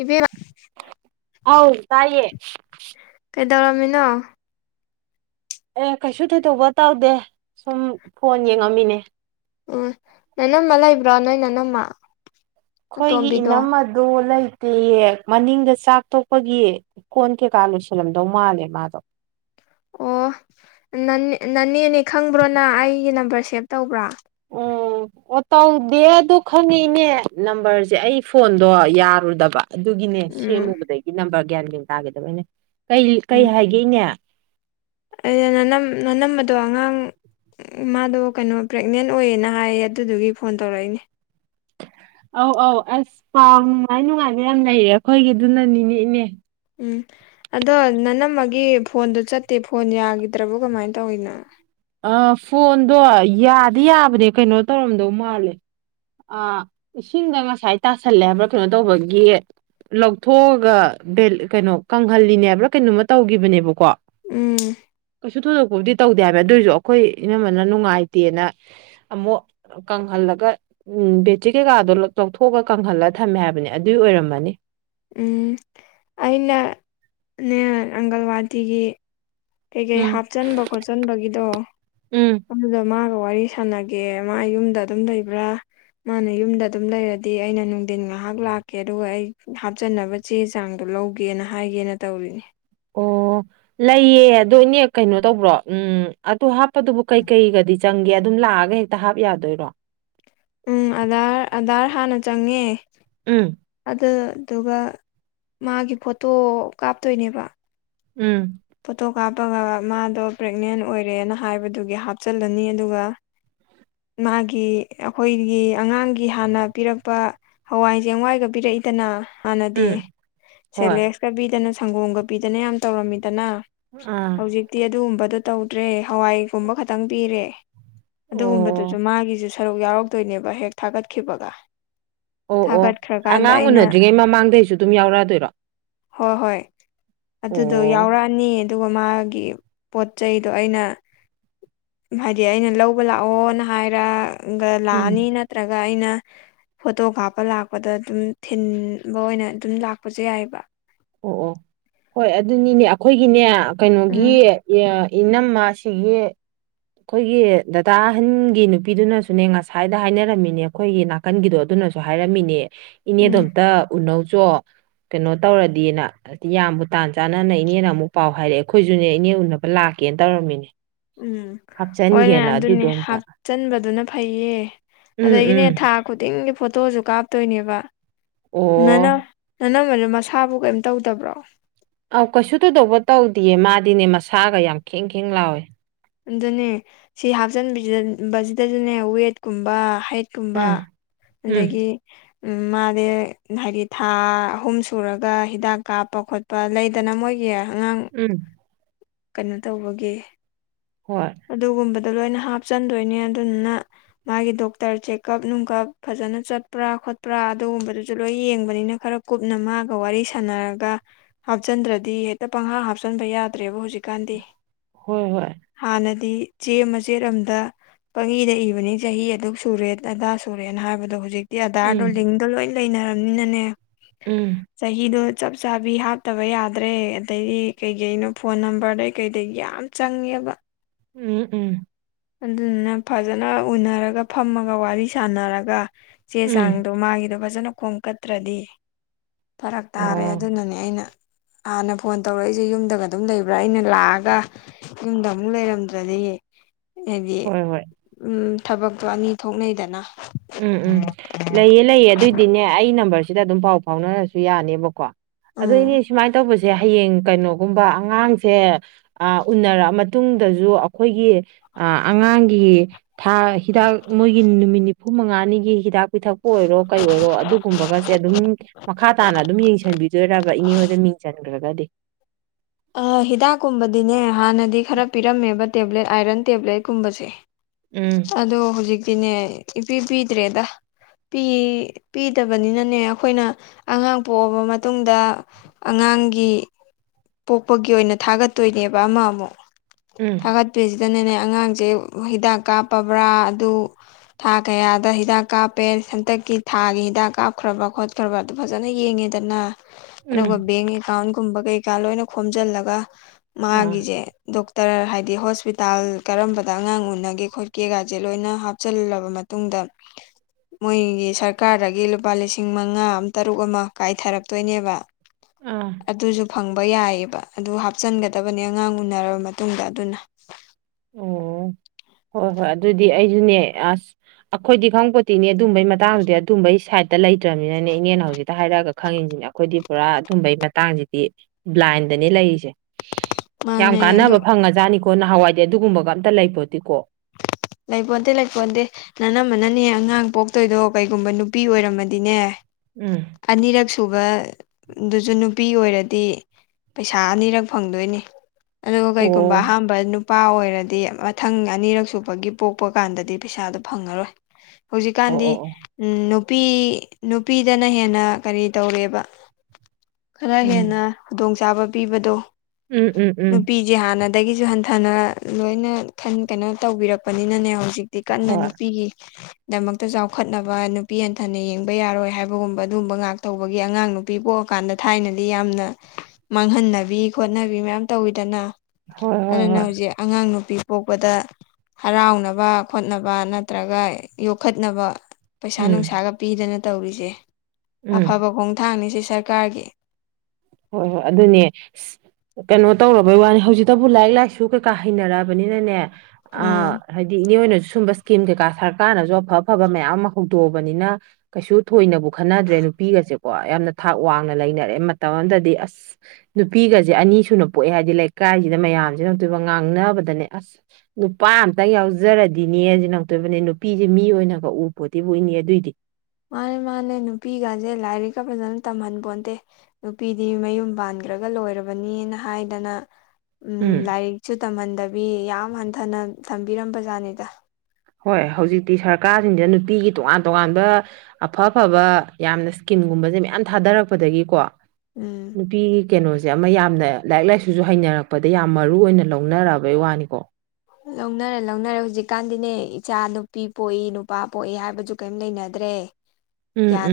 ꯏꯕꯦꯝꯃꯥ ꯑꯥꯎ ꯇꯥꯏꯌꯦ ꯀꯩꯗꯧꯔꯝꯃꯤꯅꯣ ꯑꯦ ꯀꯩꯁꯨ ꯊꯣꯏꯗꯣꯛꯄ ꯇꯧꯗꯦ ꯁꯨꯝ ꯐꯣꯟ ꯌꯦꯡꯉꯝꯃꯤꯅꯦ ꯑꯣ ꯅꯅꯝꯃꯥ ꯂꯩꯕ꯭ꯔꯣ ꯅꯣꯏ ꯅꯅꯝꯃꯥ ꯑꯩꯈꯣꯏꯒꯤ ꯏꯅꯝꯃꯥꯗꯣ ꯂꯩꯇꯤꯌꯦ ꯃꯅꯤꯡꯗ ꯆꯥꯛ ꯇꯣꯛꯄꯒꯤ ꯀꯣꯟ ꯀꯩꯀꯥ ꯂꯣꯏꯁꯜꯂꯝꯗꯧ ꯃꯥꯂꯦ ꯃꯥꯗꯣ ꯑꯣ ꯅꯟꯅꯦ ꯅꯅꯦꯅꯦ ꯈꯪꯕ꯭ꯔꯣ ꯅꯪ ꯑꯩꯒꯤ ꯅꯝꯕꯔ ꯁꯦꯞ ꯇꯧꯕ꯭ꯔꯥ ꯎꯝ ꯑꯣ ꯇꯧꯗꯦ ꯑꯗꯣ ꯈꯪꯉꯦ ꯏꯅꯦ ꯅꯝꯕꯔꯁꯦ ꯑꯩ ꯐꯣꯟꯗꯣ ꯌꯥꯔꯨꯗꯕ ꯑꯗꯨꯒꯤꯅꯦ ꯎꯝ ꯁꯦꯝꯃꯨꯕꯗꯒꯤ ꯅꯝꯕꯔ ꯒ꯭ꯌꯥꯟ ꯃꯦꯟ ꯇꯥꯒꯤꯗꯕꯩꯅꯦ ꯀꯩꯂꯩ ꯀꯩ ꯍꯥꯏꯒꯦ ꯏꯅꯦ ꯑꯩꯅ ꯅꯅꯝ ꯅꯅꯝꯕꯗꯣ ꯑꯉꯥꯡ ꯃꯥꯗꯣ ꯀꯩꯅꯣ ꯄ꯭ꯔꯦꯒꯅꯦꯟ ꯑꯣꯏꯌꯦꯅ ꯍꯥꯏꯌꯦ ꯑꯗꯨꯗꯨꯒꯤ ꯐꯣꯟ ꯇꯧꯔꯛꯏꯅꯦ ꯑꯧ ꯑꯧ ꯑꯁ ꯄꯥꯎ ꯅꯨꯡꯉꯥꯏ ꯅꯨꯡꯉꯥꯏꯕ ꯌꯥꯝ ꯂꯩꯔꯦ ꯑꯩꯈꯣꯏꯒꯤ ꯑꯗꯨꯅꯅꯤꯅꯦ ꯏꯅꯦ ꯎꯝ ꯑꯗꯣ ꯅꯅꯝꯃꯥꯒꯤ ꯐꯣꯟꯗꯣ ꯆꯠꯇꯦ ꯐꯣꯟ ꯌꯥꯒꯤꯗ꯭ꯔꯕꯨ ꯀꯃꯥꯏꯅ ꯇꯧꯋꯤꯅꯣ ꯑ ꯐꯣꯟꯗꯣ ꯌꯥꯗꯤ ꯌꯥꯕꯅꯦ ꯀꯩꯅꯣ ꯇꯧꯔꯝꯗꯧ ꯃꯥꯜꯂꯦ ꯑ ꯏꯁꯤꯡꯗ ꯉꯁꯥꯏ ꯇꯥꯁꯜꯂꯦ ꯍꯥꯏꯕ꯭ꯔꯥ ꯀꯩꯅꯣ ꯇꯧꯕꯒꯤ ꯂꯧꯊꯣꯛꯑꯒ ꯀꯩꯅꯣ ꯀꯪꯍꯜꯂꯤꯅꯦꯕ꯭ꯔꯥ ꯀꯩꯅꯣꯃ ꯇꯧꯒꯤꯕꯅꯦꯕꯀꯣ ꯎꯝ ꯀꯩꯁꯨ ꯊꯣꯏꯗꯣꯛꯄꯕꯨꯗꯤ ꯇꯧꯗꯦ ꯍꯥꯏꯕ ꯑꯗꯨ ꯑꯣꯏꯖꯨ ꯑꯩꯈꯣꯏ ꯏꯅꯝꯃꯅ ꯅꯨꯡꯉꯥꯏꯇꯦꯅ ꯑꯃꯨꯛ ꯀꯪꯍꯜꯂꯒ ꯎꯝ ꯕꯦꯇꯔꯤ ꯀꯩꯀꯥꯗꯣ ꯂꯧꯊꯣꯛꯑꯒ ꯀꯪꯍꯜꯂꯣ ꯊꯝꯃꯦ ꯍꯥꯏꯕꯅꯦ ꯑꯗꯨꯏ ꯑꯣꯏꯔꯝꯃꯅꯤ ꯎꯝ ꯑꯩꯅ ꯅꯦ ꯑꯪꯒꯜꯋꯥꯗꯤꯒꯤ ꯀꯩꯀꯩ ꯎꯝ ꯍꯥꯞꯆꯤꯟꯕ ꯈꯣꯠꯆꯟꯕꯒꯤꯗꯣ ꯑꯗꯨꯗ ꯃꯥꯒ ꯋꯥꯔꯤ ꯁꯥꯟꯅꯒꯦ ꯃꯥ ꯌꯨꯝꯗ ꯑꯗꯨꯝ ꯂꯩꯕ꯭ꯔꯥ ꯃꯥꯅ ꯌꯨꯝꯗ ꯑꯗꯨꯝ ꯂꯩꯔꯗꯤ ꯑꯩꯅ ꯅꯨꯡꯊꯤꯟ ꯉꯥꯏꯍꯥꯛ ꯂꯥꯛꯀꯦ ꯑꯗꯨꯒ ꯑꯩ ꯍꯥꯞꯆꯟꯅꯕ ꯆꯦ ꯆꯥꯡꯗꯣ ꯂꯧꯒꯦꯅ ꯍꯥꯏꯒꯦꯅ ꯇꯧꯔꯤꯅꯦ ꯑꯣ ꯂꯩꯌꯦ ꯑꯗꯣ ꯏꯅꯦ ꯀꯩꯅꯣ ꯇꯧꯕ꯭ꯔꯣ ꯎꯝ ꯑꯗꯨ ꯍꯥꯞꯄꯗꯨꯕꯨ ꯀꯩꯀꯩꯒꯗꯤ ꯆꯪꯒꯦ ꯑꯗꯨꯝ ꯂꯥꯛꯑꯒ ꯇꯥ ꯍꯥꯞ ꯌꯥꯗꯣꯏꯔꯣ ꯎꯝ ꯑꯙꯔ ꯑꯙꯥꯔ ꯍꯥꯟꯅ ꯆꯪꯉꯦ ꯎꯝ ꯑꯗꯨꯗꯨꯒ ꯃꯥꯒꯤ ꯐꯣꯇꯣ ꯀꯥꯞꯇꯣꯏꯅꯦꯕ ꯎꯝ ꯐꯣꯇꯣ ꯀꯥꯞꯄꯒ ꯃꯥꯗꯣ ꯄ꯭ꯔꯦꯒꯅꯦꯟ ꯑꯣꯏꯔꯦꯅ ꯍꯥꯏꯕꯗꯨꯒꯤ ꯍꯥꯞꯆꯤꯜꯂꯅꯤ ꯑꯗꯨꯒ ꯃꯥꯒꯤ ꯑꯩꯈꯣꯏꯒꯤ ꯑꯉꯥꯡꯒꯤ ꯍꯥꯟꯅ ꯄꯤꯔꯛꯄ ꯍꯋꯥꯏ ꯆꯦꯡꯋꯥꯏꯒ ꯄꯤꯔꯛꯏꯗꯅ ꯍꯥꯟꯅꯗꯤ ꯎꯝ ꯍꯣꯏ ꯁꯦꯂꯦꯛꯁꯀꯥ ꯄꯤꯗꯅ ꯁꯪꯒꯣꯝꯒ ꯄꯤꯗꯅ ꯌꯥꯝ ꯇꯧꯔꯝꯃꯤꯗꯅ ꯑꯥ ꯍꯧꯖꯤꯛꯇꯤ ꯑꯗꯨꯒꯨꯝꯕꯗꯣ ꯇꯧꯗ꯭ꯔꯦ ꯍꯋꯥꯏꯒꯨꯝꯕ ꯈꯇꯪ ꯄꯤꯔꯦ ꯑꯣ ꯑꯗꯨꯒꯨꯝꯕꯗꯨꯖꯨ ꯃꯥꯒꯤꯖꯨ ꯁꯔꯨꯛ ꯌꯥꯎꯔꯛꯇꯣꯏꯅꯦꯕ ꯍꯦꯛ ꯊꯥꯒꯠꯈꯤꯕꯒ ꯑꯣ ꯑꯣ ꯊꯥꯒꯠꯈ꯭ꯔꯀꯥꯟꯗ ꯑꯉꯥꯡ ꯑꯩꯅ ꯎꯅꯗ꯭ꯔꯤꯉꯩ ꯃꯃꯥꯡꯗꯩꯖꯨ ꯑꯗꯨꯝ ꯌꯥꯎꯔꯛꯑꯗꯣꯏꯔꯣ ꯍꯣꯏ ꯍꯣꯏ ꯑꯗꯨꯗꯣ ꯌꯥꯎ ꯑꯣ ꯃꯥꯅꯤ ꯑꯗꯨꯒ ꯃꯥꯒꯤ ꯄꯣꯠ ꯆꯩꯗꯣ ꯑꯩꯅ ꯍꯥꯏꯗꯤ ꯑꯩꯅ ꯂꯧꯕ ꯂꯥꯛꯑꯣꯅ ꯍꯥꯏꯔꯒ ꯎꯝ ꯂꯥꯛꯑꯅꯤ ꯅꯠꯇ꯭ꯔꯒ ꯑꯩꯅ ꯐꯣꯇꯣ ꯀꯥꯞꯄ ꯂꯥꯛꯄꯗ ꯑꯗꯨꯝ ꯊꯤꯟꯕ ꯑꯣꯏꯅ ꯑꯗꯨꯝ ꯂꯥꯛꯄꯖꯨ ꯌꯥꯏꯑꯕ ꯑꯣ ꯑꯣ ꯍꯣꯏ ꯑꯗꯨꯅꯤꯅꯦ ꯑꯩꯈꯣꯏꯒꯤꯅꯦ ꯀꯩꯅꯣꯒꯤ ꯎꯝ ꯏꯅꯝꯃꯁꯤꯒꯤ ꯑꯩꯈꯣꯏꯒꯤ ꯗꯇꯥ ꯑꯍꯟꯒꯤ ꯅꯨꯄꯤꯗꯨꯅꯁꯨꯅꯦ ꯉꯁꯥꯏꯗ ꯍꯥꯏꯅꯔꯝꯃꯤꯅꯦ ꯑꯩꯈꯣꯏꯒꯤ ꯅꯥ ꯀꯟꯒꯤꯗꯣ ꯑꯗꯨꯅꯁꯨ ꯍꯥꯏꯔꯝꯃꯤꯅꯦ ꯎꯝ ꯏꯅꯦꯗꯣ ꯑꯝꯇ ꯎꯅꯧꯆꯣ ꯀꯩꯅꯣ ꯇꯧꯔꯗꯤꯅ ꯌꯥꯝꯕꯨ ꯇꯥꯟ ꯆꯥꯟꯅꯅ ꯏꯅꯦꯅ ꯑꯃꯨꯛ ꯄꯥꯎ ꯍꯥꯏꯔꯛꯑꯦ ꯑꯩꯈꯣꯏꯖꯨꯅꯦ ꯏꯅꯦ ꯎꯟꯅꯕ ꯂꯥꯛꯀꯦꯅ ꯇꯧꯔꯝꯃꯤꯅꯦ ꯎꯝ ꯍꯣꯏꯅꯦ ꯍꯥꯞꯆꯟꯒꯦꯅ ꯑꯗꯨꯅꯦ ꯑꯗꯨꯗꯣ ꯑꯝꯇ ꯍꯥꯞꯆꯤꯟꯕꯗꯨꯅ ꯐꯩꯌꯦ ꯎꯝ ꯑꯗꯒꯤꯅꯦ ꯎꯝ ꯊꯥꯛ ꯈꯨꯗꯤꯡꯒꯤ ꯐꯣꯇꯣꯖꯨ ꯀꯥꯞꯇꯣꯏꯅꯦꯕ ꯅꯅ ꯑꯣ ꯅꯥꯅꯝꯃꯥꯗꯣ ꯃꯁꯥꯕꯨ ꯀꯔꯤꯝ ꯇꯧꯗꯕ꯭ꯔꯣ ꯑꯧ ꯀꯩꯁꯨ ꯊꯣꯗꯣꯏꯛꯄ ꯇꯧꯗꯌꯦ ꯃꯥꯗꯤꯅꯦ ꯃꯁꯥꯒ ꯌꯥꯝ ꯈꯦꯡ ꯈꯦꯡ ꯂꯥꯎꯋꯦ ꯑꯗꯨꯅꯦ ꯁꯤ ꯍꯥꯞꯆꯤꯟꯕꯤꯕꯖꯤꯗꯖꯨꯅꯦ ꯋꯦꯠꯀꯨꯝꯕ ꯍꯥꯏꯠ ꯀꯨꯝꯕ ꯎꯝ ꯎꯝ ꯑꯗꯒꯤ ꯃꯥꯗꯤ ꯍꯥꯏꯗꯤ ꯊꯥ ꯑꯍꯨꯝ ꯁꯨꯔꯒ ꯍꯤꯗꯥꯛ ꯀꯥꯞꯄ ꯈꯣꯠꯄ ꯂꯩꯗꯅ ꯃꯣꯏꯒꯤ ꯑꯉꯥꯡ ꯎꯝ ꯀꯩꯅꯣ ꯇꯧꯕꯒꯤ ꯍꯣꯏ ꯑꯗꯨꯒꯨꯝꯕꯗꯣ ꯂꯣꯏꯅ ꯍꯥꯞꯆꯟꯗꯣꯏꯅꯦ ꯑꯗꯨꯗꯨꯅ ꯃꯥꯒꯤ ꯗꯣꯛꯇꯔ ꯆꯦꯛꯀꯞ ꯅꯨꯡꯀꯞ ꯐꯖꯅ ꯆꯠꯄ꯭ꯔꯥ ꯈꯣꯠꯄ꯭ꯔꯥ ꯑꯗꯨꯒꯨꯝꯕꯗꯨꯖꯨ ꯂꯣꯏ ꯌꯦꯡꯕꯅꯤꯅ ꯈꯔ ꯀꯨꯞꯅ ꯃꯥꯒ ꯋꯥꯔꯤ ꯁꯥꯟꯅꯔꯒ ꯍꯥꯞꯆꯤꯟꯗ꯭ꯔꯗꯤ ꯍꯦꯛꯇ ꯄꯪꯍꯥ ꯍꯥꯞꯆꯤꯟꯕ ꯌꯥꯗ꯭ꯔꯦꯕ ꯍꯧꯖꯤꯛꯀꯥꯟꯗꯤ ꯍꯣꯏ ꯍꯣꯏ ꯍꯥꯟꯅꯗꯤ ꯆꯦ ꯃꯆꯦꯠ ꯑꯝꯗ ꯄꯪꯏꯗ ꯏꯕꯅꯤ ꯆꯍꯤ ꯑꯗꯨꯛ ꯁꯨꯔꯦ ꯑꯗꯥ ꯁꯨꯔꯦꯅ ꯍꯥꯏꯕꯗꯣ ꯍꯧꯖꯤꯛ ꯑꯙꯥꯔꯗꯣ ꯎꯝ ꯂꯤꯡꯗꯣ ꯂꯣꯏꯅ ꯂꯩꯅꯔꯕꯅꯤꯅꯅꯦ ꯎꯝ ꯆꯍꯤꯗꯣ ꯆꯞ ꯆꯥꯕꯤ ꯍꯥꯞꯇꯕ ꯌꯥꯗ꯭ꯔꯦ ꯑꯗꯩꯗꯤ ꯀꯩꯀꯩꯅꯣ ꯐꯣꯟ ꯅꯝꯕꯔꯗꯩ ꯀꯩꯗꯩ ꯌꯥꯝ ꯆꯪꯉꯦꯕ ꯎꯝ ꯎꯝ ꯑꯗꯨꯗꯨꯅ ꯐꯖꯅ ꯎꯅꯔꯒ ꯐꯝꯃꯒ ꯋꯥꯔꯤ ꯁꯥꯟꯅꯔꯒ ꯆꯦ ꯎꯝ ꯆꯥꯡꯗꯣ ꯃꯥꯒꯤꯗꯣ ꯐꯖꯅ ꯈꯣꯝꯀꯠꯇ꯭ꯔꯗꯤ ꯐꯔꯛ ꯇꯥꯔꯦ ꯑꯣ ꯑꯗꯨꯅꯅꯦ ꯑꯩꯅ ꯍꯥꯟꯅ ꯐꯣꯟ ꯇꯧꯔꯛꯏꯁꯦ ꯌꯨꯝꯗꯒ ꯑꯗꯨꯝ ꯂꯩꯕ꯭ꯔꯥ ꯑꯩꯅ ꯂꯥꯛꯑꯒ ꯌꯨꯝꯗ ꯑꯃꯨꯛ ꯂꯩꯔꯝꯗ꯭ꯔꯗꯤ ꯍꯥꯏꯗꯤ ꯍꯣꯏ ꯍꯣꯏ ꯎꯝ ꯊꯕꯛꯇꯣ ꯑꯅꯤ ꯊꯣꯛꯅꯩꯗꯅ ꯎꯝ ꯎꯝ ꯂꯩꯑ ꯂꯩꯑ ꯑꯗꯨꯏꯗꯤꯅꯦ ꯑꯩ ꯅꯝꯕꯔꯁꯤꯗ ꯑꯗꯨꯝ ꯄꯥꯎ ꯐꯥꯎꯅꯔꯁꯨ ꯌꯥꯅꯦꯕꯀꯣ ꯑꯗꯨ ꯏꯅꯦ ꯎꯝ ꯁꯨꯃꯥꯏꯅ ꯇꯧꯕꯁꯦ ꯍꯌꯦꯡ ꯀꯩꯅꯣꯒꯨꯝꯕ ꯑꯉꯥꯡꯁꯦ ꯑ ꯎꯅꯔꯛꯑ ꯃꯇꯨꯡꯗꯁꯨ ꯑꯩꯈꯣꯏꯒꯤ ꯑꯥ ꯑꯉꯥꯡꯒꯤ ꯊꯥ ꯍꯤꯗꯥꯛ ꯃꯣꯏꯒꯤ ꯅꯨꯃꯤꯠ ꯅꯤꯐꯨ ꯃꯉꯥꯅꯤꯒꯤ ꯍꯤꯗꯥꯛ ꯄꯨꯏꯊꯛꯄ ꯑꯣꯏꯔꯣ ꯀꯩ ꯑꯣꯏꯔꯣ ꯑꯗꯨꯒꯨꯝꯕꯒꯁꯦ ꯑꯗꯨꯝ ꯃꯈꯥ ꯇꯥꯅ ꯑꯗꯨꯝ ꯌꯦꯡꯁꯤꯟꯕꯤꯗꯣꯏꯔꯕ ꯏꯅꯦ ꯍꯣꯏꯅ ꯃꯤꯡ ꯆꯟꯒ꯭ꯔꯒꯗꯤ ꯑꯥ ꯍꯤꯗꯥꯛꯀꯨꯝꯕꯗꯤꯅꯦ ꯍꯥꯟꯅꯗꯤ ꯈꯔ ꯄꯤꯔꯝꯃꯦꯕ ꯇꯦꯕ꯭ꯂꯦꯠ ꯑꯥꯏꯔꯟ ꯇꯦꯕ꯭ꯂꯦꯠꯀꯨꯝꯕꯁꯦ ꯎꯝ ꯑꯗꯣ ꯍꯧꯖꯤꯛꯇꯤꯅꯦ ꯏꯄꯤ ꯄꯗ꯭ꯔꯦꯗ ꯄꯤ ꯄꯤꯗꯕꯅꯤꯅꯅꯦ ꯑꯩꯈꯣꯏꯅ ꯑꯉꯥꯡ ꯄꯣꯛꯑꯕ ꯃꯇꯨꯡꯗ ꯑꯉꯥꯡꯒꯤ ꯄꯣꯛꯄꯒꯤ ꯑꯣꯏꯅ ꯊꯥꯒꯠꯇꯣꯏꯅꯦꯕ ꯑꯃ ꯑꯃꯨꯛ ꯎꯝ ꯊꯥꯒꯠꯄꯤꯁꯤꯗꯅꯅꯦ ꯑꯉꯥꯡꯁꯦ ꯍꯤꯗꯥꯛ ꯀꯥꯞꯄꯕ꯭ꯔꯥ ꯑꯗꯨ ꯊꯥ ꯀꯌꯥꯗ ꯍꯤꯗꯥꯛ ꯀꯥꯞꯄꯦ ꯍꯟꯇꯛꯀꯤ ꯊꯥꯒꯤ ꯍꯤꯗꯥꯛ ꯀꯥꯞꯈ꯭ꯔꯕ ꯈꯣꯠꯈ꯭ꯔꯕ ꯑꯗꯨ ꯐꯖꯅ ꯌꯦꯡꯉꯦꯗꯅ ꯎꯝ ꯑꯗꯨꯒ ꯕꯦꯡ ꯑꯦꯀꯥꯎꯟꯒꯨꯝꯕ ꯀꯩꯀꯥ ꯂꯣꯏꯅ ꯈꯣꯝꯖꯤꯜꯂꯒ ꯑꯥ ꯃꯥꯒꯤꯁꯦ ꯗꯣꯛꯇꯔ ꯍꯥꯏꯗꯤ ꯍꯣꯁꯄꯤꯇꯥꯜ ꯀꯔꯝꯕꯗ ꯑꯉꯥꯡ ꯎꯅꯒꯦ ꯈꯣꯠꯀꯦꯒꯁꯦ ꯂꯣꯏꯅ ꯍꯥꯞꯆꯜꯂꯕ ꯃꯥ ꯇꯨꯡꯗ ꯃꯣꯏꯒꯤ ꯁꯔꯀꯥꯔꯗꯒꯤ ꯂꯨꯄꯥ ꯂꯤꯁꯤꯡ ꯃꯉꯥ ꯑꯃ ꯇꯔꯨꯛ ꯑꯃ ꯀꯥꯏꯊꯔꯛꯇꯣꯏꯅꯦꯕ ꯑꯥ ꯑꯗꯨꯁꯨ ꯐꯪꯕ ꯌꯥꯏꯌꯦꯕ ꯑꯗꯨ ꯍꯥꯞꯆꯤꯟꯒꯗꯕꯅꯤ ꯑꯉꯥꯡ ꯎꯅꯔꯕ ꯃꯇꯨꯡꯗ ꯑꯗꯨꯅ ꯑꯣ ꯍꯣꯏ ꯍꯣꯏ ꯑꯗꯨꯗꯤ ꯑꯩꯁꯨꯅꯦ ꯑꯁ ꯑꯩꯈꯣꯏꯗꯤ ꯈꯪꯕꯣꯗꯤꯅꯦ ꯑꯗꯨꯝꯕꯒꯤ ꯃꯇꯥꯡꯗꯨꯗꯤ ꯑꯗꯨꯝꯕꯒꯤ ꯁꯥꯏꯗꯠꯇ ꯂꯩꯇ꯭ꯔꯅꯤꯅꯅꯦ ꯏꯅꯦꯅ ꯍꯧꯖꯤꯛꯇ ꯍꯥꯏꯔꯛꯑꯒ ꯈꯪꯉꯤꯁꯤꯅꯦ ꯑꯩꯈꯣꯏꯗꯤ ꯄꯨꯔꯥ ꯑꯗꯨꯨꯝꯕꯩ ꯃꯇꯥꯡꯁꯤꯗꯤ ꯕ꯭ꯂꯥꯏꯟꯗꯅꯤ ꯂꯩꯔꯤꯁꯦ ꯌꯥꯝ ꯃꯥꯅꯦ ꯑꯗꯨ ꯀꯥꯟꯅꯕ ꯐꯪꯉꯖꯥꯠꯅꯤꯀꯣ ꯅꯍꯥꯟꯋꯥꯏꯗꯤ ꯑꯗꯨꯒꯨꯝꯕꯒ ꯑꯝꯇ ꯂꯩꯕꯣꯠꯇꯗꯤꯀꯣ ꯂꯩꯄꯣꯟꯇꯦ ꯂꯩꯄꯣꯟꯗꯦ ꯅꯅꯝꯃꯅꯅꯦ ꯑꯉꯥꯡ ꯄꯣꯛꯇꯣꯏꯗꯣ ꯀꯩꯒꯨꯝꯕ ꯅꯨꯄꯤ ꯑꯣꯏꯔꯝꯃꯗꯤꯅꯦ ꯎꯝ ꯑꯅꯤꯔꯛ ꯁꯨꯕ ꯗꯨꯖꯨ ꯅꯨꯄꯤ ꯑꯣꯏꯔꯗꯤ ꯄꯩꯁꯥ ꯑꯅꯤꯔꯛ ꯐꯪꯗꯣꯏꯅꯦ ꯑꯗꯨꯒ ꯀꯩꯒꯨꯝꯕ ꯑꯣ ꯑꯍꯟꯕ ꯅꯨꯄꯥ ꯑꯣꯏꯔꯗꯤ ꯃꯊꯪ ꯑꯅꯤꯔꯛ ꯁꯨꯕꯒꯤ ꯄꯣꯛꯄ ꯀꯥꯟꯗꯗꯤ ꯄꯩꯁꯥꯗꯣ ꯐꯪꯉꯔꯣꯏ ꯑꯣ ꯍꯧꯖꯤꯛꯀꯥꯟꯗꯤ ꯑꯣ ꯑꯣ ꯅꯨꯄꯤ ꯅꯨꯄꯤꯗ ꯅꯥ ꯍꯦꯟꯅ ꯀꯔꯤ ꯇꯧꯔꯦꯕ ꯈꯔ ꯎꯝ ꯍꯦꯟꯅ ꯈꯨꯗꯣꯡꯆꯥꯥꯕ ꯄꯤꯕꯗꯣ ꯎꯝ ꯎꯝ ꯎꯝ ꯍꯧꯖꯤ ꯍꯥꯟꯅꯗꯒꯤꯁꯨ ꯍꯟꯊꯅ ꯂꯣꯏꯅ ꯀꯩꯅꯣ ꯇꯧꯕꯤꯔꯛꯄꯅꯤꯅꯅꯦ ꯍꯧꯖꯤꯛ ꯀꯟꯅ ꯍꯣꯏ ꯅꯨꯄꯤꯒꯤ ꯗꯃꯛꯇ ꯆꯥꯎꯈꯠꯅꯕ ꯅꯨꯄꯤ ꯍꯟꯊꯅ ꯌꯦꯡꯕ ꯌꯥꯔꯣꯏ ꯍꯥꯏꯕ ꯒꯨꯝꯕ ꯑꯗꯨꯒꯨꯝꯕ ꯉꯥꯛꯇꯧꯕꯒꯤ ꯑꯉꯥꯡ ꯅꯨꯄꯤ ꯄꯣꯛꯑꯀꯥꯟꯗ ꯊꯥꯏꯅꯗꯤ ꯌꯥꯝꯅ ꯃꯥꯡꯍꯟꯅꯕꯤ ꯈꯣꯠꯅꯕꯤ ꯃꯌꯥꯝ ꯇꯧꯋꯤꯗꯅ ꯍꯣꯏ ꯍꯣꯏ ꯑꯗꯨꯅ ꯍꯣꯏ ꯍꯧꯖꯤꯛ ꯑꯉꯥꯡ ꯅꯨꯄꯤ ꯄꯣꯛꯄꯗ ꯍꯔꯥꯎꯅꯕ ꯈꯣꯠꯅꯕ ꯅꯠꯇ꯭ꯔꯒ ꯌꯣꯛꯈꯠꯅꯕ ꯄꯩꯁꯥ ꯎꯝ ꯅꯨꯡꯁꯥꯒ ꯄꯤꯗꯅ ꯇꯧꯔꯤꯁꯦ ꯎꯝ ꯑꯐꯕ ꯈꯣꯡꯊꯥꯡꯅꯤ ꯁꯤ ꯁꯔꯀꯥꯔꯒꯤ ꯍꯣꯏ ꯍꯣꯏ ꯑꯗꯨꯅꯦ ꯀꯩꯅꯣ ꯇꯧꯔꯕꯩ ꯋꯥꯅꯤ ꯍꯧꯖꯤꯛꯇꯕꯨ ꯂꯥꯏꯔꯤꯛ ꯂꯥꯏꯁꯨ ꯀꯩꯀꯥ ꯍꯩꯅꯔꯛꯑꯕꯅꯤꯅꯅꯦ ꯑ ꯎꯝ ꯍꯥꯏꯗꯤ ꯏꯅꯦꯅꯁꯨ ꯁꯨꯝꯕ ꯏꯁꯀꯤꯝ ꯀꯩꯀꯥ ꯁꯔꯀꯥꯔꯅꯁꯨ ꯑꯐ ꯑꯐꯕ ꯃꯌꯥꯝ ꯑꯃ ꯍꯧꯗꯣꯛꯑꯕꯅꯤꯅ ꯀꯩꯁꯨ ꯊꯣꯏꯅꯕꯨ ꯈꯟꯅꯗ꯭ꯔꯦ ꯅꯨꯄꯤꯒꯁꯦꯀꯣ ꯌꯥꯝꯅ ꯊꯥꯛ ꯋꯥꯡꯅ ꯂꯩꯅꯔꯦ ꯃꯇꯝ ꯑꯃꯗꯗꯤ ꯑꯁ ꯅꯨꯄꯤꯒꯁꯦ ꯑꯅꯤ ꯁꯨꯅ ꯄꯣꯛꯑꯦ ꯍꯥꯏꯕꯗꯤ ꯂꯩꯀꯥꯏꯁꯤꯗ ꯃꯌꯥꯝꯁꯤ ꯅꯛꯇꯣꯏꯕ ꯉꯥꯡꯅꯕꯗꯅꯦ ꯑꯁ ꯅꯨꯄꯥ ꯑꯝꯇ ꯌꯥꯎꯖꯔꯗꯤꯅꯦꯖꯤ ꯅꯧꯛꯇꯣꯏꯕꯅꯦ ꯅꯨꯄꯤꯁꯦ ꯃꯤ ꯑꯣꯏꯅꯒ ꯎ ꯄꯣꯠꯇꯤꯕꯨꯏꯅꯤ ꯑꯗꯨꯏꯗꯤ꯫ ꯃꯥꯅꯦ ꯃꯥꯅꯦ ꯅꯨꯄꯤꯒꯁꯦ ꯂꯥꯏꯔꯤꯛꯀ ꯐꯖꯅ ꯇꯝꯍꯟꯄꫭꯟꯇꯦ ꯅꯨꯄꯤꯗꯤ ꯃꯌꯨꯝ ꯄꯥꯟꯈ꯭ꯔꯒ ꯂꯣꯏꯔꯕꯅꯤꯅ ꯍꯥꯏꯗꯅ꯫ ꯎꯝ ꯂꯥꯏꯔꯤꯛꯁꯨ ꯇꯝꯍꯟꯗꯕꯤ ꯌꯥꯝ ꯍꯟꯊꯅ ꯊꯝꯕꯤꯔꯝꯕꯖꯥꯠꯅꯤꯗ ꯍꯣꯏ ꯍꯧꯖꯤꯛꯇꯤ ꯁꯔꯀꯥꯔꯁꯤꯡꯁꯤ ꯅꯨꯄꯤꯒꯤ ꯇꯣꯉꯥꯟ ꯇꯣꯉꯥꯟꯕ ꯑꯐ ꯑꯐꯕ ꯌꯥꯝꯅ ꯏꯁꯀꯤꯝꯒꯨꯝꯕꯁꯦ ꯃꯌꯥꯝ ꯊꯥꯗꯔꯛꯄꯗꯒꯤꯀꯣ ꯎꯝ ꯅꯨꯄꯤꯒꯤ ꯀꯩꯅꯣꯁꯦ ꯑꯃ ꯌꯥꯝꯅ ꯂꯥꯏꯔꯤꯛ ꯂꯥꯏꯁꯨ ꯍꯩꯅꯔꯛꯄꯗ ꯌꯥꯝ ꯃꯔꯨꯏ ꯑꯣꯏꯅ ꯂꯧꯅꯔꯛꯑꯕꯩ ꯋꯥꯅꯤꯀꯣ꯫ ꯂꯧꯅꯔꯦ ꯂꯧꯅꯔꯦ ꯍꯧꯖꯤꯛꯀꯥꯟꯗꯤꯅꯦ ꯏꯆꯥ ꯅꯨꯄꯤ ꯄꯣꯛꯏ ꯅꯨꯄꯥ ꯄꯣꯛꯏ ꯍꯥꯏꯕꯁꯨ ꯀꯩꯝ ꯂꯩꯅꯗ꯭ꯔꯦ꯫ [inaudible]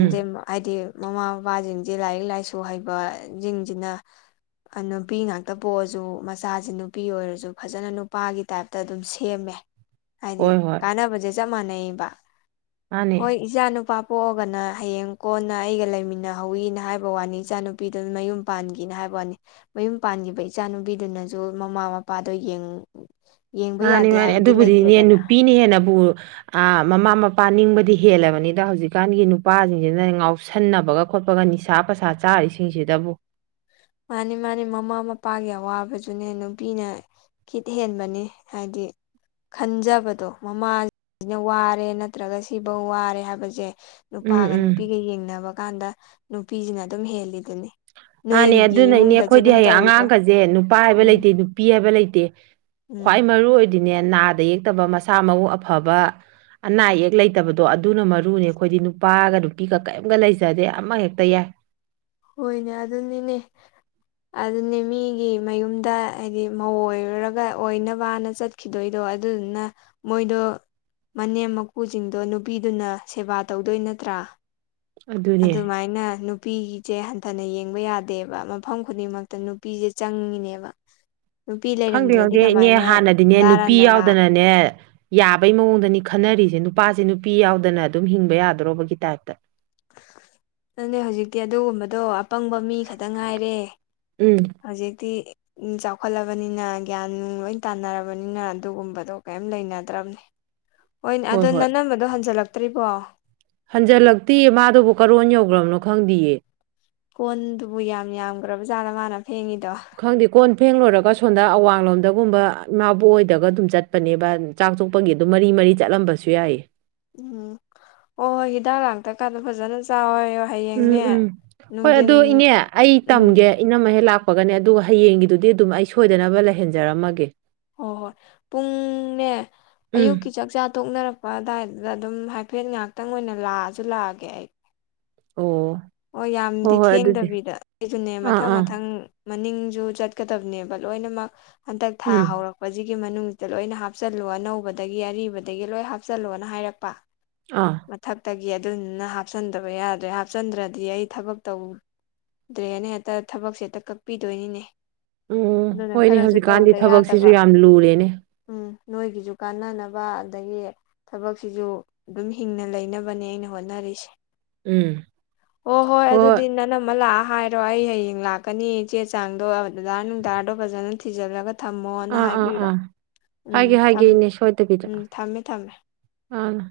ꯎꯝ ꯍꯥꯏꯗꯤ ꯃꯃꯥ ꯃꯄꯥꯁꯤꯡꯁꯦ ꯂꯥꯏꯔꯤꯛ ꯂꯥꯏꯁꯨ ꯍꯩꯕꯁꯤꯡꯁꯤꯅ ꯅꯨꯄꯤ ꯉꯥꯛꯇ ꯄꯣꯛꯑꯁꯨ ꯃꯆꯥꯁꯤꯦ ꯅꯨꯄꯤ ꯑꯣꯏꯔꯁꯨ ꯐꯖꯅ ꯅꯨꯄꯥꯒꯤ ꯇꯥꯏꯞꯇ ꯑꯗꯨꯝ ꯁꯦꯝꯃꯦ ꯍꯥꯏꯗꯤ ꯍꯣꯏ ꯍꯣꯏ ꯀꯥꯟꯅꯕꯁꯦ ꯆꯞ ꯃꯥꯟꯅꯩꯌꯦꯕ ꯃꯥꯅꯦ ꯏꯆꯥ ꯅꯨꯄꯥ ꯄꯣꯛꯑꯒꯅ ꯍꯌꯦꯡ ꯀꯣꯟꯅ ꯑꯩꯒ ꯂꯩꯃꯤꯟꯅꯍꯧꯋꯤꯅ ꯍꯥꯏꯕ ꯋꯥꯅꯤ ꯏꯆꯥ ꯅꯨꯨ ꯅꯨꯄꯤꯗꯨꯅ ꯃꯌꯨꯝ ꯄꯥꯟꯈꯤꯅ ꯍꯥꯏꯕ ꯋꯥꯅꯤ ꯃꯌꯨꯝ ꯄꯥꯟꯈꯤꯕ ꯏꯆꯥꯅꯨꯄꯤꯗꯨꯅꯁꯨ ꯃꯃꯥ ꯃꯄꯥꯗꯣ ꯌꯦꯡ ꯃꯥꯅꯤ ꯃꯥꯅꯤ ꯑꯗꯨꯕꯨꯗꯤꯅꯦ ꯅꯨꯄꯤꯅ ꯍꯦꯟꯅꯕꯨ ꯃꯃꯥ ꯃꯄꯥ ꯅꯤꯡꯕꯗꯤ ꯍꯦꯜꯂꯕꯅꯤꯗ ꯍꯧꯖꯤꯛꯀꯥꯟꯒꯤ ꯅꯨꯄꯥꯁꯤꯡꯁꯤꯅ ꯉꯥꯎꯁꯟꯅꯕꯒ ꯈꯣꯠꯄꯒ ꯅꯤꯁꯥꯞ ꯄꯩꯁꯥ ꯆꯥꯔꯤꯁꯤꯡꯁꯤꯗꯕꯨ꯫ ꯃꯥꯅꯤ ꯃꯥꯅꯤ ꯃꯃꯥ ꯃꯄꯥꯒꯤ ꯑꯋꯥꯕꯗꯨꯅꯦ ꯅꯨꯄꯤꯅ ꯀꯤꯠ ꯍꯦꯟꯕꯅꯤ ꯍꯥꯏꯗꯤ ꯈꯟꯖꯕꯗꯣ ꯃꯃꯥꯁꯤꯅ ꯋꯥꯔꯦ ꯅꯠꯇ꯭ꯔꯒ ꯁꯤꯐꯧ ꯋꯥꯔꯦ ꯍꯥꯏꯕꯁꯦ ꯎꯝ ꯅꯨꯄꯥꯒ ꯎꯝ ꯅꯨꯄꯤꯒ ꯌꯦꯡꯅꯕ ꯀꯥꯟꯗ ꯅꯨꯄꯤꯁꯤꯅ ꯑꯗꯨꯝ ꯍꯦꯜꯂꯤꯗꯨꯅꯤ ꯅꯣꯏ ꯑꯗꯨꯅꯩꯅꯦ ꯑꯩꯈꯣꯏꯗꯤ ꯍꯌꯦꯡ ꯑꯉꯥꯡꯒꯁꯦ ꯅꯨꯄꯥ ꯍꯥꯏꯕ ꯎꯝ ꯂꯩꯇꯦ ꯅꯨꯄꯤ ꯍꯥꯏꯕ ꯂꯩꯇꯦ ꯈ꯭ꯋꯥꯏ ꯎꯝ ꯃꯔꯨ ꯑꯣꯏ ꯑꯗꯨꯅꯦ ꯅꯥꯗ ꯌꯦꯛꯇꯕ ꯃꯁꯥ ꯃꯎ ꯑꯐꯕ ꯑꯅꯥ ꯑꯌꯦꯛ ꯂꯩꯇꯕꯗꯣ ꯑꯗꯨꯅ ꯃꯔꯨꯅꯦ ꯑꯩꯈꯣꯏꯗꯤ ꯅꯨꯄꯥꯒ ꯅꯨꯄꯤꯒ ꯀꯔꯤꯝꯒ ꯂꯩꯖꯗꯦ ꯑꯃꯍꯦꯛꯇ ꯌꯥꯏ ꯍꯣꯏꯅꯦ ꯑꯗꯨꯅꯤꯅꯦ ꯑꯗꯨꯅꯤ ꯃꯤꯒꯤ ꯃꯌꯨꯝꯗ ꯍꯥꯏꯗꯤ ꯃꯧꯑꫭꯏꯔꯒ ꯑꯣꯏꯅꯕꯅ ꯆꯠ ꯈꯤꯗꯣꯏꯗꯣ ꯑꯗꯨꯗꯨꯅ ꯃꯣꯏꯗꯣ ꯃꯅꯦꯝ ꯃꯀꯨꯁꯤꯡꯗꯣ ꯅꯨꯄꯤꯗꯨꯅ ꯁꯦꯕꯥ ꯇꯧꯗꯣꯏ ꯅꯠꯇ꯭ꯔꯥ ꯑꯗꯨꯅꯦ ꯑꯗꯨꯃꯥꯏꯅ ꯅꯨ ꯅꯨꯄꯤꯒꯤꯁꯦ ꯍꯟꯊꯅ ꯌꯦꯡꯕ ꯌꯥꯗꯦꯕ ꯃꯐꯝ ꯈꯨꯗꯤꯡꯃꯛꯇ ꯅꯨꯄꯤꯁꯦ ꯆꯪꯉꯤꯅꯦꯕ ꯅꯨꯄꯤ ꯈꯪꯗꯦ ꯂꯩꯔꯝꯗ꯭ꯔꯗꯤ ꯈꯪꯗꯦ ꯏꯅꯦ ꯀꯃꯥꯏꯅ ꯍꯥꯟꯅꯗꯤꯅꯦ ꯗꯥꯔꯥ ꯅꯨꯄꯤ ꯅꯂꯥ ꯌꯥꯎꯗꯅꯅꯦ ꯌꯥꯕꯩ ꯃꯑꯣꯡꯗꯅꯦ꯫ ꯈꯟꯅꯔꯤꯁꯦ ꯅꯨꯄꯥꯁꯦ ꯅꯨꯄꯤ ꯌꯥꯎꯗꯅ ꯑꯗꯨꯝ ꯍꯤꯡꯕ ꯌꯥꯗ꯭ꯔꯣꯕꯒꯤ ꯇꯥꯏꯞꯇ ꯅꯅꯦ ꯍꯧꯖꯤꯛꯇꯤ ꯑꯗꯨꯒꯨꯝꯕꯗꯣ ꯑꯄꯪꯕ ꯃꯤ ꯈꯛꯇ ꯉꯥꯏꯔꯦ ꯎꯝ ꯍꯧꯖꯤꯛꯇꯤ꯫ ꯆꯥꯎꯈꯠꯂꯕꯅꯤꯅ ꯒ꯭ꯌꯥꯟ ꯂꯣꯏ ꯇꯥꯅꯔꯕꯅꯤꯅ ꯑꯗꯨꯒꯨꯝꯕꯗꯣ ꯀꯔꯤꯝ ꯂꯩꯅꯗ꯭ꯔꯕꯅꯤ ꯍꯣꯏꯅꯦ ꯑꯗꯣ ꯍꯣꯏ ꯍꯣꯏ ꯅꯅꯝꯕꯗꯣ ꯍꯟꯖꯤꯜꯂꯛꯇ꯭ꯔꯤꯕꯣ꯫ ꯍꯟꯖꯜꯂꯛꯇꯤꯌꯦ ꯃꯥꯗꯨꯕꯨ ꯀꯔꯣꯟ ꯌꯧꯈ꯭ꯔꯕꯅꯣ ꯈꯪꯗꯌꯦ ꯀꯣꯟꯗꯨꯕꯨ ꯌꯥꯝ ꯌꯥꯝꯈ꯭ꯔꯕ ꯖꯥꯠꯗ ꯃꯥꯅ ꯐꯦꯡꯉꯤꯗꯣ꯫ ꯈꯪꯗꯦ ꯀꯣꯟ ꯐꯦꯡꯂꯣꯏꯨꯔꯒ ꯁꯣꯝꯗ ꯑꯋꯥꯡꯂꯣꯝꯗꯒꯨꯝꯕ ꯏꯃꯥꯕꯨ ꯑꯣꯏꯗꯒ ꯑꯗꯨꯝ ꯆꯠꯄꯅꯦꯕ꯫ ꯆꯥꯛ ꯆꯣꯛꯄꯒꯤ ꯑꯗꯨ ꯃꯔꯤ ꯃꯔꯤ ꯆꯠꯂꯝꯕꯁꯨ ꯌꯥꯏꯌꯦ ꯎꯝ ꯍ ꯍꯣꯏ ꯍꯤꯗꯥꯛ ꯂꯥꯡꯇ ꯀꯥꯟꯗ ꯐꯖꯅ ꯆꯥꯎꯋ ꯍꯥꯏꯣ ꯎꯝ ꯍꯌꯦꯡꯅꯦ ꯎꯝ ꯍꯣꯏ ꯅꯨꯡꯊꯤꯟ ꯑꯗꯣ ꯏꯅꯦ ꯑꯩ ꯎꯝ ꯇꯝꯒꯦ ꯏꯅꯝꯃ ꯍꯦꯛ ꯂꯥꯛꯄꯒꯅꯦ ꯑꯗꯨꯒ ꯍꯌꯦꯡꯒꯤꯗꯨꯗꯤ ꯑꯗꯨꯝ ꯑꯩ ꯁꯣꯏꯗꯅꯕ ꯂꯩꯍꯟꯖꯔꯝꯃꯒꯦ ꯍ ꯍꯣꯏ ꯄꯨꯡꯅꯦ ꯎꯝ ꯑꯌꯨꯛꯀꯤ ꯆꯥꯛꯆꯥ ꯊꯣꯛꯅꯔꯛ__ ꯂꯄ ꯑꯗꯨꯋꯥꯏꯗꯨꯗ ꯑꯗꯨꯝ ꯍꯥꯏꯐꯦꯠ ꯉꯍꯥꯛꯇꯪ ꯑꯣꯏꯅ ꯂꯥꯛꯑꯁꯨ ꯂꯥꯛꯑꯒꯦ ꯑꯩ ꯑꯣ ꯍꯣꯏ ꯌꯥꯝꯗꯤ ꯍꯣꯏ ꯑꯗꯨꯗꯤ ꯊꯦꯡꯗꯕꯤꯗ ꯑꯗꯨꯗꯨꯅꯦ ꯑꯥ ꯃꯊꯪ ꯑꯥ ꯃꯊꯪ ꯃꯅꯤꯡꯁꯨ ꯆꯠꯀꯗꯕꯅꯦꯕ ꯂꯣꯏꯅꯃꯛ ꯍꯟꯗꯛ ꯊꯥ ꯎꯝ ꯍꯧꯔꯛꯄ ꯍꯧꯖꯤꯛꯀꯤ ꯃꯅꯨꯡꯁꯤꯗ ꯂꯣꯏꯅ ꯍꯥꯞꯆꯜꯂꯨ ꯑꯅꯧꯕꯗꯒꯤ ꯑꯔꯤꯕꯗꯒꯤ ꯂꯣꯏ ꯍꯥꯞꯆꯜꯂꯣꯅ ꯍꯥꯏꯔꯛꯄ ꯑꯥ꯫ ꯃꯊꯛꯇꯒꯤ ꯑꯗꯨꯗꯨꯅ ꯍꯥꯞꯆꯟꯗꯕ ꯌꯥꯗ꯭ꯔꯦ ꯍꯥꯞꯆꯟꯗ꯭ꯔꯗꯤ ꯑꯗꯨꯗꯤ ꯑꯩ ꯊꯕꯛ ꯇꯧꯗ꯭ꯔꯦꯅ ꯍꯦꯛꯇ ꯊꯕꯛꯁꯦ ꯍꯦꯛꯇ ꯀꯛꯄꯤꯗꯣꯏꯅꯤꯅꯦ ꯎꯝ ꯑꯗꯨꯅ ꯍꯣꯏꯅꯦ ꯈꯔꯁꯨ ꯍꯧꯖꯤꯛꯀꯥꯟꯗꯤ ꯇꯧꯗ ꯌꯥꯗꯕ ꯊꯕꯛꯁꯤꯁꯨ ꯌꯥꯝ ꯂꯨꯔꯦꯅꯦ꯫ ꯎꯝ ꯅꯣꯏꯒꯤꯁꯨ ꯀꯥꯟꯅꯅꯕ ꯑꯗꯒꯤ ꯊꯕꯛꯁꯤꯁꯨ ꯑꯗꯨꯝ ꯍꯤꯡꯅ ꯂꯩꯅꯕꯅꯦ ꯑꯩꯅ ꯍꯣꯠꯅꯔꯤꯁꯦ ꯎꯝ ꯑꯣ ꯍꯣꯏ ꯑꯗꯨꯗꯤ ꯅꯅꯝꯃ ꯂꯥꯛꯄꯒ ꯍꯥꯏꯔꯣ ꯑꯩ ꯍꯌꯦꯡ ꯂꯥꯛꯀꯅꯤ ꯆꯦ ꯆꯥꯡꯗꯣ ꯑꯗꯨꯗꯥ ꯅꯨꯡꯗꯥꯔꯗꯣ ꯐꯖꯅ ꯊꯤꯖꯤꯜꯂꯒ ꯊꯝꯃꯣꯅ ꯑꯥ ꯑꯥ ꯍꯥꯏꯕꯤꯔꯣ ꯑꯥ ꯎꯝ ꯍꯥꯏꯒꯦ ꯊꯝ ꯍꯥꯏꯒꯦ ꯏꯅꯦ ꯎꯝ ꯊꯝꯃꯦ ꯊꯝꯃꯦ ꯑ